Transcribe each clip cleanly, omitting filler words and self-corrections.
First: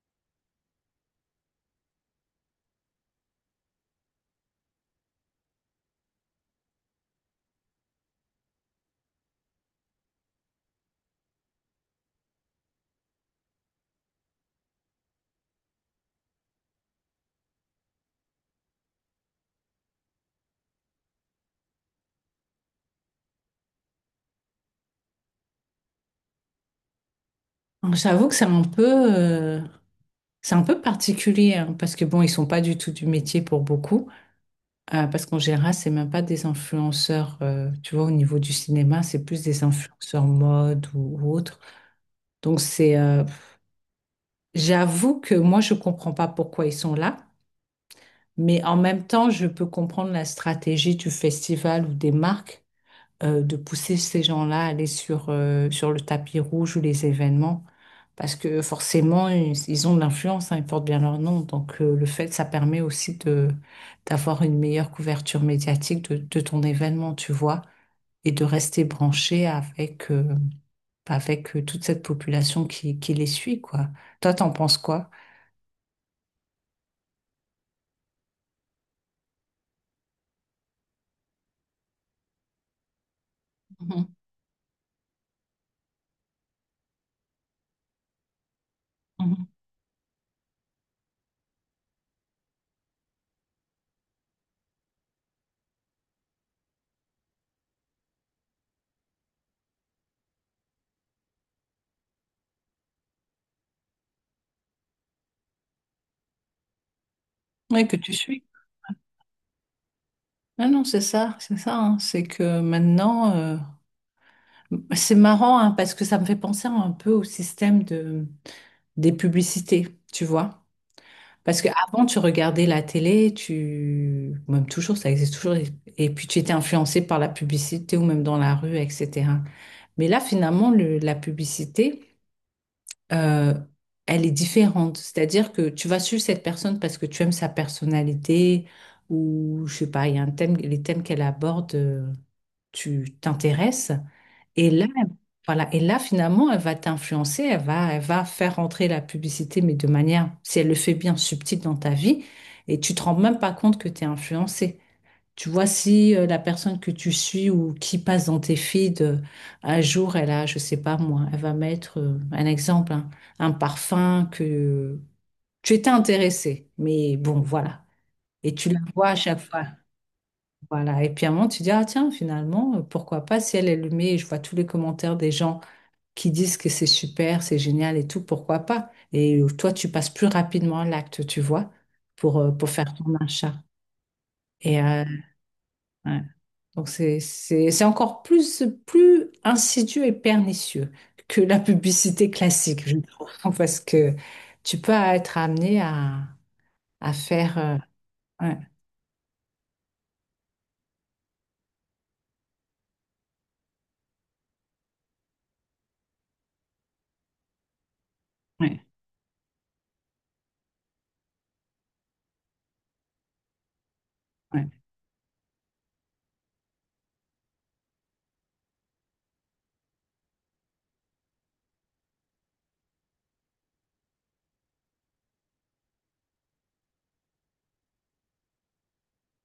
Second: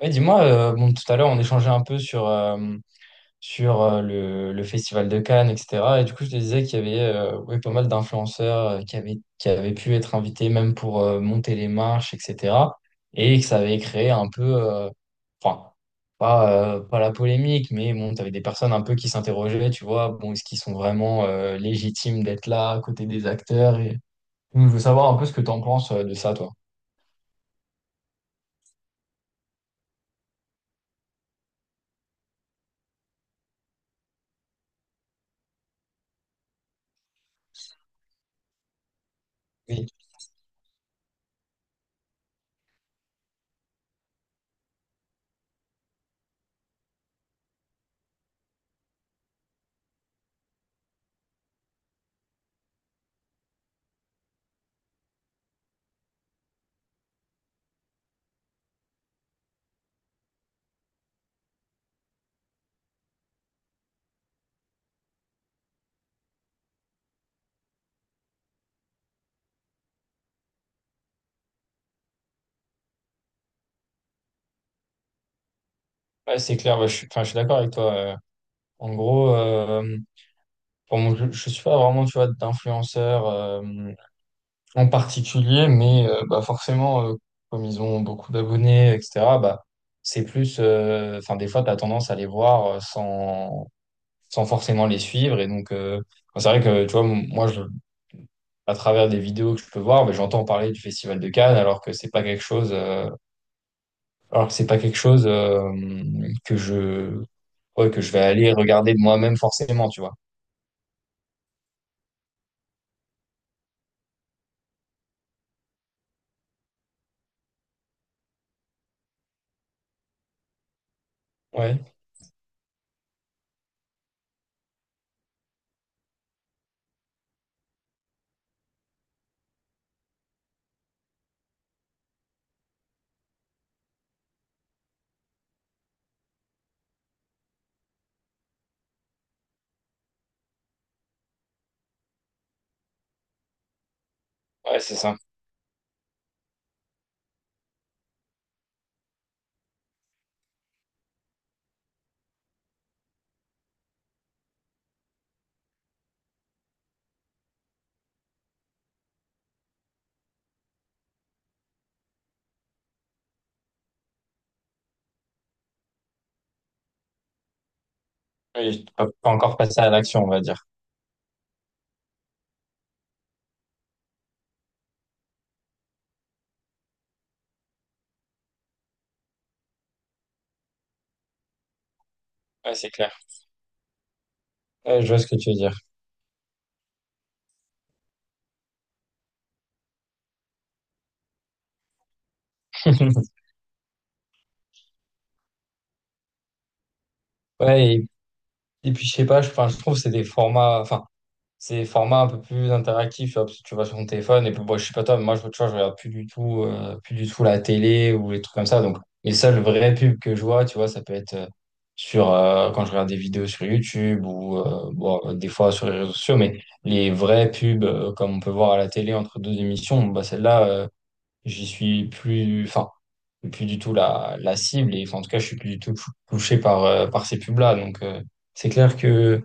Ouais, dis-moi, bon, tout à l'heure, on échangeait un peu sur le Festival de Cannes, etc. Et du coup, je te disais qu'il y avait ouais, pas mal d'influenceurs euh, qui avaient pu être invités même pour monter les marches, etc. Et que ça avait créé un peu, enfin, pas la polémique, mais bon, tu avais des personnes un peu qui s'interrogeaient, tu vois, bon, est-ce qu'ils sont vraiment légitimes d'être là à côté des acteurs? Et... Donc, je veux savoir un peu ce que tu en penses de ça, toi. Donc, j'avoue que c'est un peu particulier hein, parce que bon, ils sont pas du tout du métier pour beaucoup. Parce qu'en général, c'est même pas des influenceurs. Tu vois, au niveau du cinéma, c'est plus des Oui. influenceurs mode ou autre. Donc c'est, euh, J'avoue que moi, je comprends pas pourquoi ils sont là, mais en même temps, je peux comprendre la stratégie du festival ou des marques de pousser ces gens-là à aller sur le tapis rouge ou les événements. Parce que forcément, ils ont de l'influence, hein, ils portent bien leur nom. Le fait, ça permet aussi de, d'avoir une meilleure couverture médiatique de ton événement, tu vois, et de rester branché avec toute cette population qui les suit, quoi. Toi, t'en penses quoi? Ouais, c'est clair, ouais, enfin, je suis d'accord avec toi. En gros, je suis pas vraiment, tu vois, d'influenceurs Mhm, en particulier, mais bah forcément, comme ils ont beaucoup d'abonnés, etc., mhm. bah, c'est plus... Enfin, des fois, tu as tendance à les voir sans forcément les suivre. Et donc, bon, c'est vrai que, tu vois, moi, à travers des vidéos que je peux voir, mais j'entends parler du Festival de Cannes, alors que c'est pas quelque chose que je, Oui, ouais, que que tu je vais suis. aller regarder de moi-même forcément, tu vois. Ah non, c'est ça, c'est ça, hein. C'est que c'est marrant hein, parce que ça me fait penser un peu au système de, des publicités, tu vois. Parce Ouais. qu'avant, tu regardais la télé, tu... même toujours, ça existe toujours, et puis tu étais influencé par la publicité ou même dans la rue, etc. Mais là, finalement, la publicité, euh, elle est différente. C'est-à-dire que tu vas suivre cette personne parce que tu aimes sa personnalité ou, je sais pas, il y a un thème, les thèmes qu'elle aborde, tu t'intéresses. Et Ouais, là, c'est ça. voilà. Et là, finalement, elle va t'influencer, elle va faire rentrer la publicité, mais de manière, si elle le fait bien, subtile dans ta vie. Et tu te rends même pas compte que tu es influencé. Tu vois, si la personne que tu suis ou qui passe dans tes feeds, un jour, elle a, je sais pas moi, elle va mettre un exemple, hein, un parfum que tu étais intéressé. Mais bon, voilà. Et tu la Oui, pas vois à pas chaque encore fois. passer à l'action, on va dire. Voilà. Et puis à un moment, tu dis, ah tiens, finalement, pourquoi pas si elle le met, et je vois tous les commentaires des gens qui disent que c'est super, c'est génial et tout, pourquoi pas? Et toi, tu passes plus rapidement à l'acte, tu vois, pour Ouais, c'est faire clair. ton achat. Et Ouais, euh, je vois ce que tu veux dire. ouais. Donc, c'est encore plus insidieux et pernicieux que la publicité classique, je trouve, parce que tu peux être amené à faire... Ouais, ouais, et puis je sais pas, enfin, je trouve que c'est des formats, enfin, c'est des formats un peu plus interactifs, tu vois, parce que tu vas sur ton téléphone, et puis bon, je sais pas toi, mais moi, tu vois, je regarde plus du tout la télé ou les trucs comme ça. ouais, Donc, les seules vraies pubs que je vois, tu vois, ça peut être quand je regarde des vidéos sur YouTube ou, ouais, des fois sur les réseaux sociaux, mais les vraies pubs, comme on peut voir à la télé entre deux émissions, bah, celles-là, j'y suis plus, enfin, plus du tout la, la cible et enfin, en tout cas, je suis plus du tout touché par, par ces pubs-là. Donc, c'est clair que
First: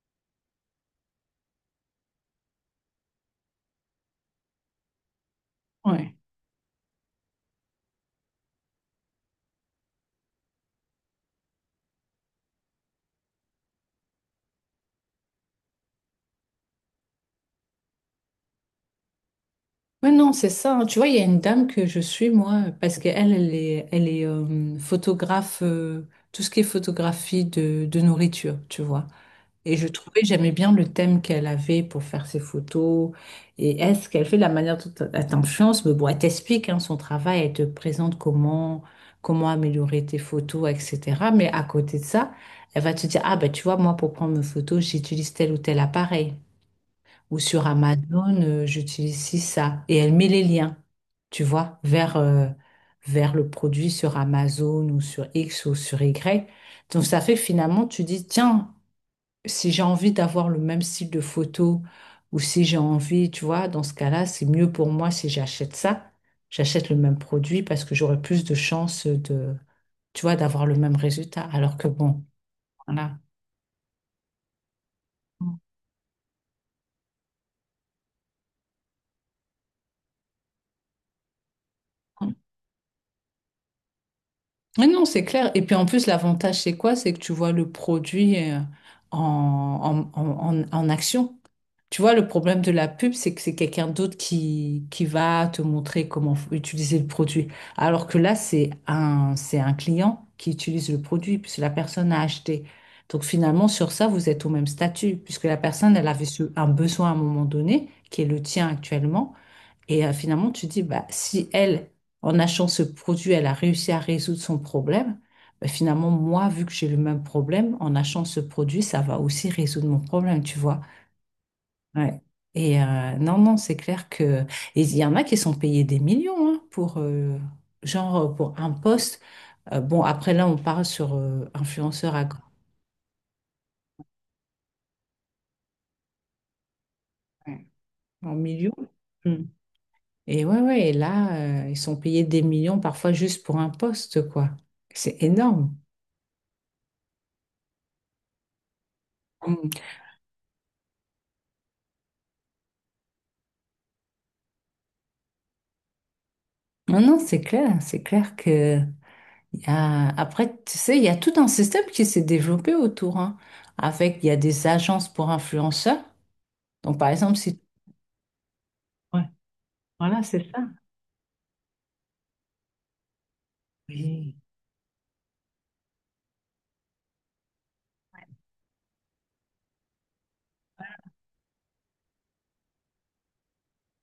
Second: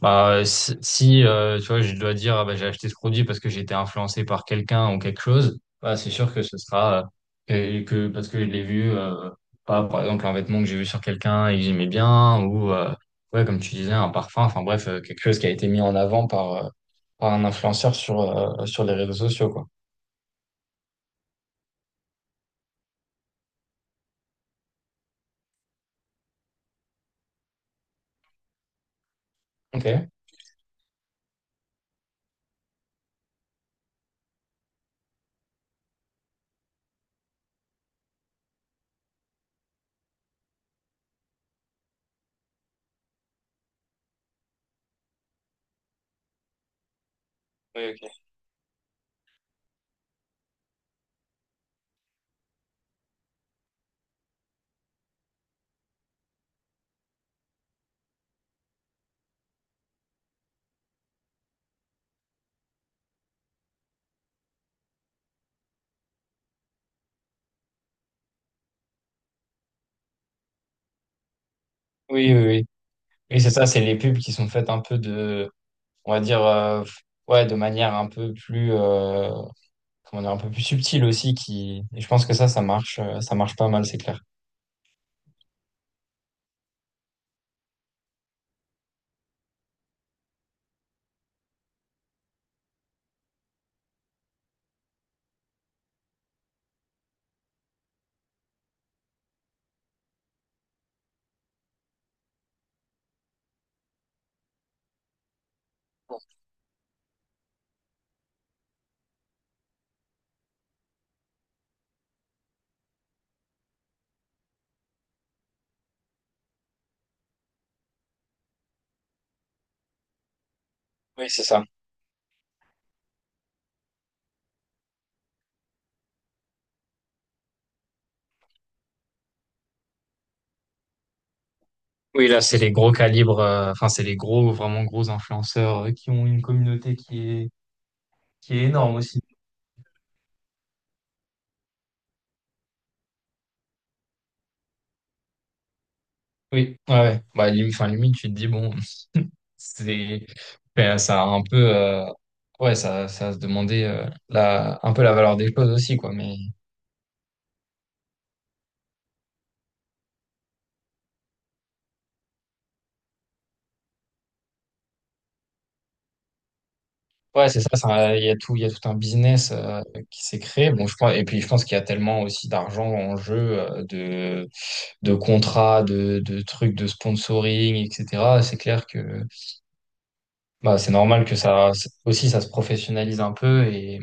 bah, si, tu vois, je dois dire, ah, bah, j'ai acheté ce produit parce que j'ai été influencé par quelqu'un ou quelque chose, bah, c'est ouais. sûr que ce sera euh, parce que je l'ai vu, pas, par exemple, un vêtement que j'ai vu sur quelqu'un et que j'aimais bien ou, ouais, comme tu disais, un parfum, enfin, bref, quelque chose qui a été mis en avant par, par un influenceur sur, sur les réseaux sociaux, quoi. Ouais, non, c'est ça, hein. Tu vois, il y a une dame que je suis, moi, parce qu'elle, elle est photographe, tout ce qui est photographie de nourriture, tu vois. Et je Ok. trouvais, j'aimais bien le thème qu'elle avait pour faire ses photos. Et est-ce qu'elle fait de la manière dont elle t'influence? Mais bon, elle t'explique hein, son travail, elle te présente comment, comment améliorer tes photos, etc. Mais à côté de ça, elle va te dire, ah ben tu vois, moi, pour prendre mes photos, j'utilise tel ou tel appareil. Ou sur Oui, ok. Amazon, j'utilise ci, ça. Et elle met les liens, tu vois, vers le produit sur Amazon ou sur X ou sur Y. Donc ça fait que finalement, tu dis, tiens, si j'ai envie d'avoir le même style de photo ou si j'ai envie, tu vois, dans ce cas-là, c'est mieux pour moi si j'achète ça. J'achète le même produit parce que j'aurai plus de chances de, tu vois, d'avoir le même résultat. Alors que bon, Oui, oui, oui. voilà. Oui, c'est ça, c'est les pubs qui sont faites un peu de, on va dire, ouais, de manière un peu plus, comment dire, un peu plus subtile aussi, qui, et je pense que ça, ça marche pas mal, c'est clair. Mais non, c'est clair. Et puis en plus, l'avantage, c'est quoi? C'est que tu vois le produit en, en action. Tu vois, le problème de la pub, c'est que c'est quelqu'un d'autre qui va te montrer comment utiliser le produit. Alors que là, c'est un client qui utilise le produit, puisque la personne a acheté. Donc finalement, sur ça, vous êtes au même statut, puisque la personne, elle avait un besoin à un moment donné, qui est le tien actuellement. Finalement, tu dis, bah, si elle, en achetant ce produit, elle a réussi à résoudre son problème, bah, finalement, moi, vu que j'ai le même problème, en achetant ce produit, ça va aussi résoudre mon problème, tu vois. Oui, c'est ça. Ouais. Non, non, c'est clair que... et il y en a qui sont payés des millions hein, genre, pour un poste. Bon, après, là, on parle sur influenceurs à... Oui, là, c'est les gros calibres, enfin, c'est les gros, vraiment gros influenceurs qui ont une communauté Ouais, en qui est millions. énorme aussi. Mm. Et ouais, ouais, et là, ils sont payés des millions parfois juste pour un poste, quoi. C'est énorme. Oui, ouais, ouais. Bah, enfin, limite, tu te dis, bon, c'est, ben, ça a un peu, ouais, ça a se demander, un peu la valeur des choses aussi, quoi, mais. Non, non, c'est clair que y a... après, tu sais, il y a tout un système qui s'est développé autour, hein, avec il y a des agences pour influenceurs. Donc, par exemple, Ouais, si c'est ça, ça, il y a tout un ouais, business voilà, qui s'est c'est ça. créé. Bon, je pense, et puis je pense qu'il y a tellement aussi d'argent en jeu, Oui. De contrats, de trucs de sponsoring, etc. C'est clair que bah, c'est normal que ça aussi ça se professionnalise un peu et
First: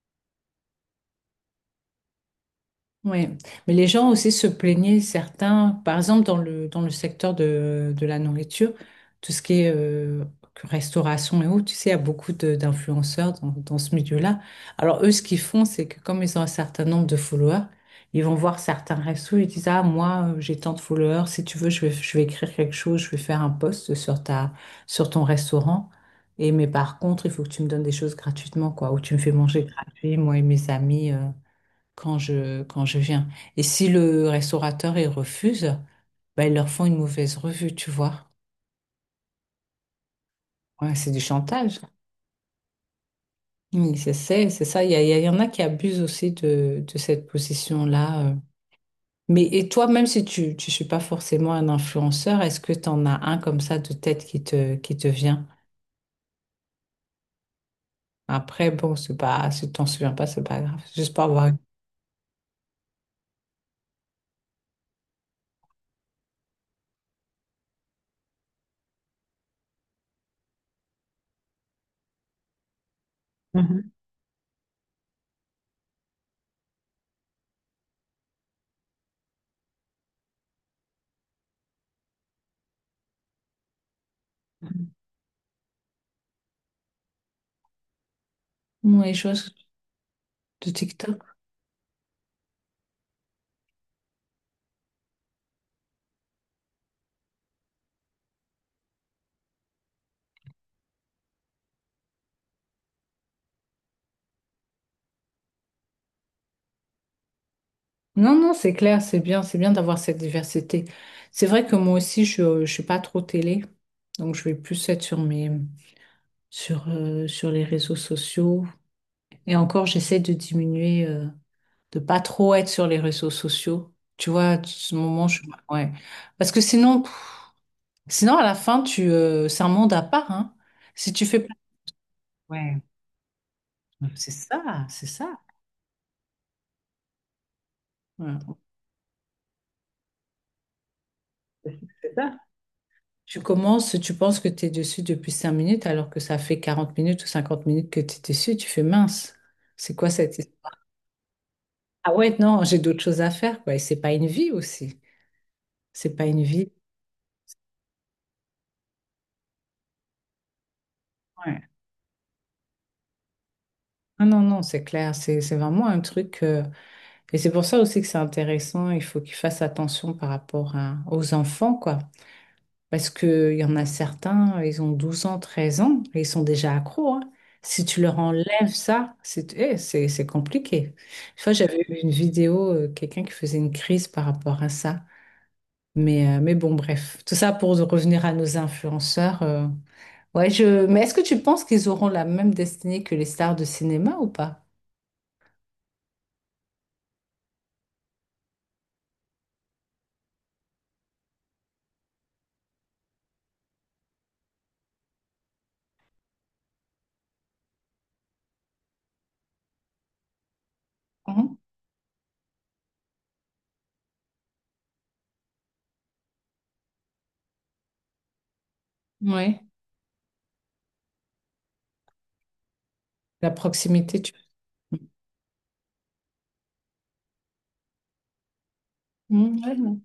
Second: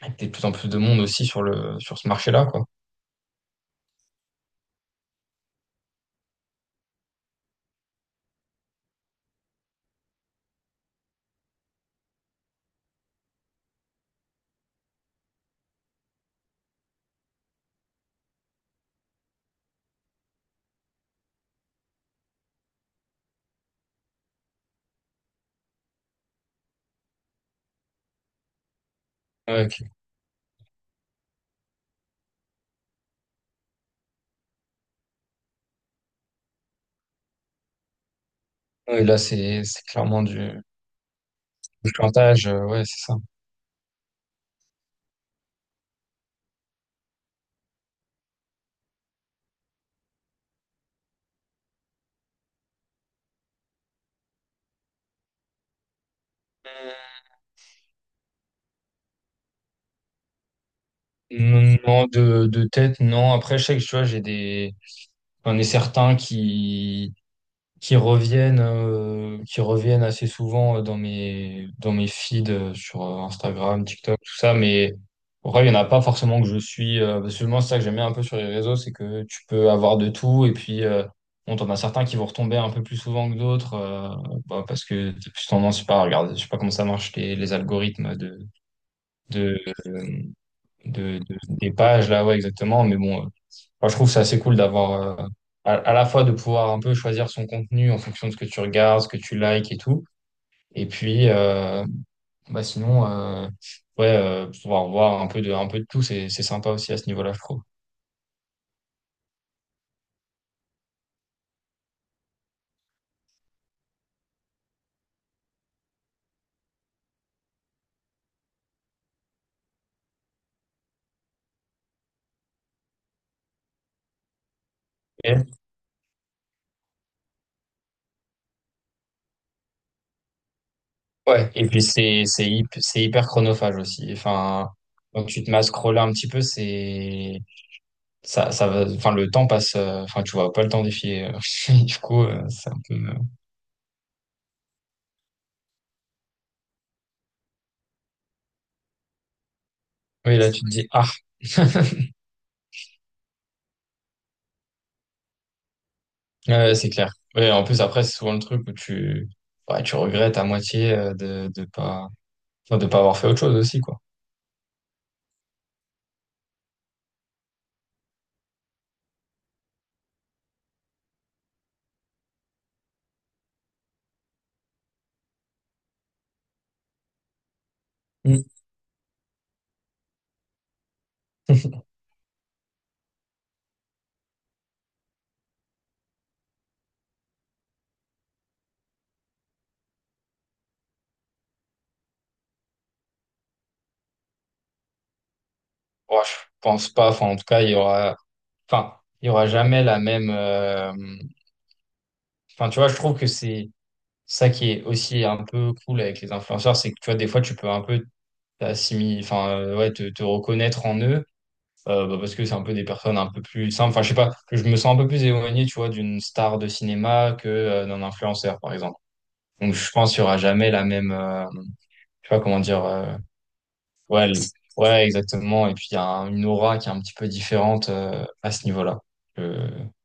qu'il y ait de plus en plus de monde aussi sur le sur ce marché-là, quoi. Oui, mais les gens aussi se plaignaient, certains, par exemple dans le secteur de la nourriture, tout ce qui est que restauration et autres, tu sais, il y a beaucoup de- d'influenceurs dans, dans ce milieu-là. Alors eux, ce qu'ils font, c'est que comme ils ont un certain nombre de followers, ils vont voir certains restos, ils disent, ah, moi, j'ai tant de followers, si tu veux, je vais écrire quelque chose, je vais faire un post sur ta, sur ton restaurant. Et mais par contre, il faut que tu me donnes des choses gratuitement, quoi, ou tu me fais manger Ouais, ok. gratuit, moi et mes amis. Quand je viens. Et si le restaurateur, il refuse, ben, ils leur font une mauvaise revue, tu vois. Ouais, là, c'est clairement Ouais, c'est du chantage. du chantage, ouais, c'est ça. Oui, c'est ça. Il y en a qui abusent aussi de cette position-là. Mais et toi, même si tu ne suis pas forcément un influenceur, est-ce que tu en as un comme ça de tête qui qui te vient? Après, bon, c'est pas, si tu t'en souviens pas, c'est pas grave. Juste pour avoir une- Non, non, de tête, non. Après, je sais que tu vois, j'ai des. J'en ai certains qui reviennent assez souvent dans mes feeds sur Instagram, Mhm. TikTok, tout ça. Mais en vrai, il n'y en a pas forcément que je suis. Parce que moi, c'est ça que j'aime bien un peu sur les réseaux, c'est que tu peux avoir de tout. Et puis, bon, t'en as certains qui vont retomber un peu plus souvent que d'autres. Bah, parce Mhm. que t'as plus tendance, je sais pas, à regarder, je sais pas comment ça marche, les algorithmes de, Ouais, les choses de, euh, de de, TikTok. de- des pages, là, ouais, exactement. Mais bon, moi, je trouve que c'est assez cool d'avoir, à la fois de pouvoir un peu choisir son contenu en fonction de ce que tu regardes, ce que tu likes et tout. Et puis, bah sinon, ouais, pouvoir voir un peu de tout, c'est sympa aussi à ce niveau-là, je trouve. Non, non, c'est clair, c'est bien d'avoir cette diversité. C'est vrai que moi aussi, je ne suis pas trop télé, donc je vais plus être sur mes, sur les réseaux sociaux. Et encore, j'essaie de diminuer, de pas trop être sur les réseaux sociaux. Tu vois, ce moment, je, Et- ouais. Parce que sinon, pff, sinon à la fin, c'est un monde à part, hein. Si tu fais ouais. pas, Et puis, c'est, c'est, ouais, c'est hyper chronophage aussi. c'est Enfin, ça, c'est quand ça. tu te mets à scroller un petit peu, c'est, ça va, enfin, le temps passe, enfin, tu vois pas le temps défiler. Du Ouais. coup, c'est un peu, Tu commences, tu penses que tu es dessus depuis 5 minutes alors que ça fait 40 minutes ou 50 minutes que tu es dessus, tu fais mince. C'est quoi oui, cette là, tu te histoire? dis, ah. Ah ouais, non, j'ai d'autres choses à faire, quoi. Et c'est pas une vie aussi. C'est pas une Ouais, vie. ouais, c'est clair. Ouais, en plus, après, c'est souvent le truc où ouais, tu regrettes à moitié Ouais. de pas, enfin, de pas avoir fait autre chose aussi, quoi. Ah non, non, c'est clair. C'est vraiment un truc. Et c'est pour ça aussi que c'est intéressant. Il faut qu'ils fassent attention par rapport à- aux enfants, quoi. Parce qu'il y en a certains, ils ont 12 ans, 13 ans, et ils sont déjà accros, hein. Si tu leur Mm. enlèves ça, c'est eh, c'est compliqué. Une fois, j'avais vu une vidéo, quelqu'un qui faisait une crise par rapport à ça. Mais bon, bref, tout ça pour revenir à nos influenceurs. Ouais, je... Mais est-ce que tu penses qu'ils auront la même destinée que les stars de cinéma ou pas? Ouais, je pense pas. Enfin, en tout cas, il y aura, enfin, il y aura jamais la même, enfin, tu vois, je trouve que c'est ça qui est aussi un peu cool avec les influenceurs, c'est que, tu vois, des fois, tu peux un peu t'assimiler, ouais, te reconnaître en eux, bah, parce que c'est un peu des personnes un peu plus simples. Enfin, je sais pas, je me sens un peu plus éloigné, tu vois, d'une star de cinéma que, d'un influenceur, par exemple. Mhm. Ouais. Donc, je pense qu'il y aura jamais la même, je sais pas comment dire, La proximité, ouais, tu... ouais, exactement. Et puis, il y a une aura qui est un petit peu différente à ce niveau-là. Mhm, Euh, ouais, non,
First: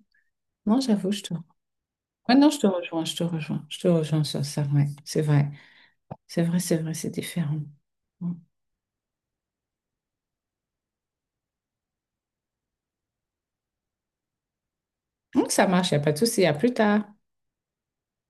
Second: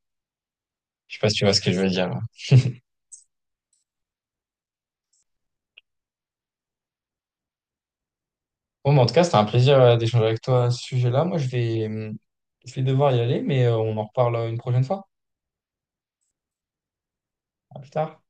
non, j'avoue, je sais je pas te... si tu vois ce que je veux dire. Ouais, non, je te rejoins sur ça, ouais, c'est vrai. C'est vrai, c'est vrai, c'est différent. Mm. Bon, mais en tout cas, c'était un plaisir d'échanger avec toi à ce sujet-là. Moi, je vais devoir y aller, mais on en reparle une prochaine fois. Donc, ça marche, il n'y a pas de souci. À plus tard. À plus tard.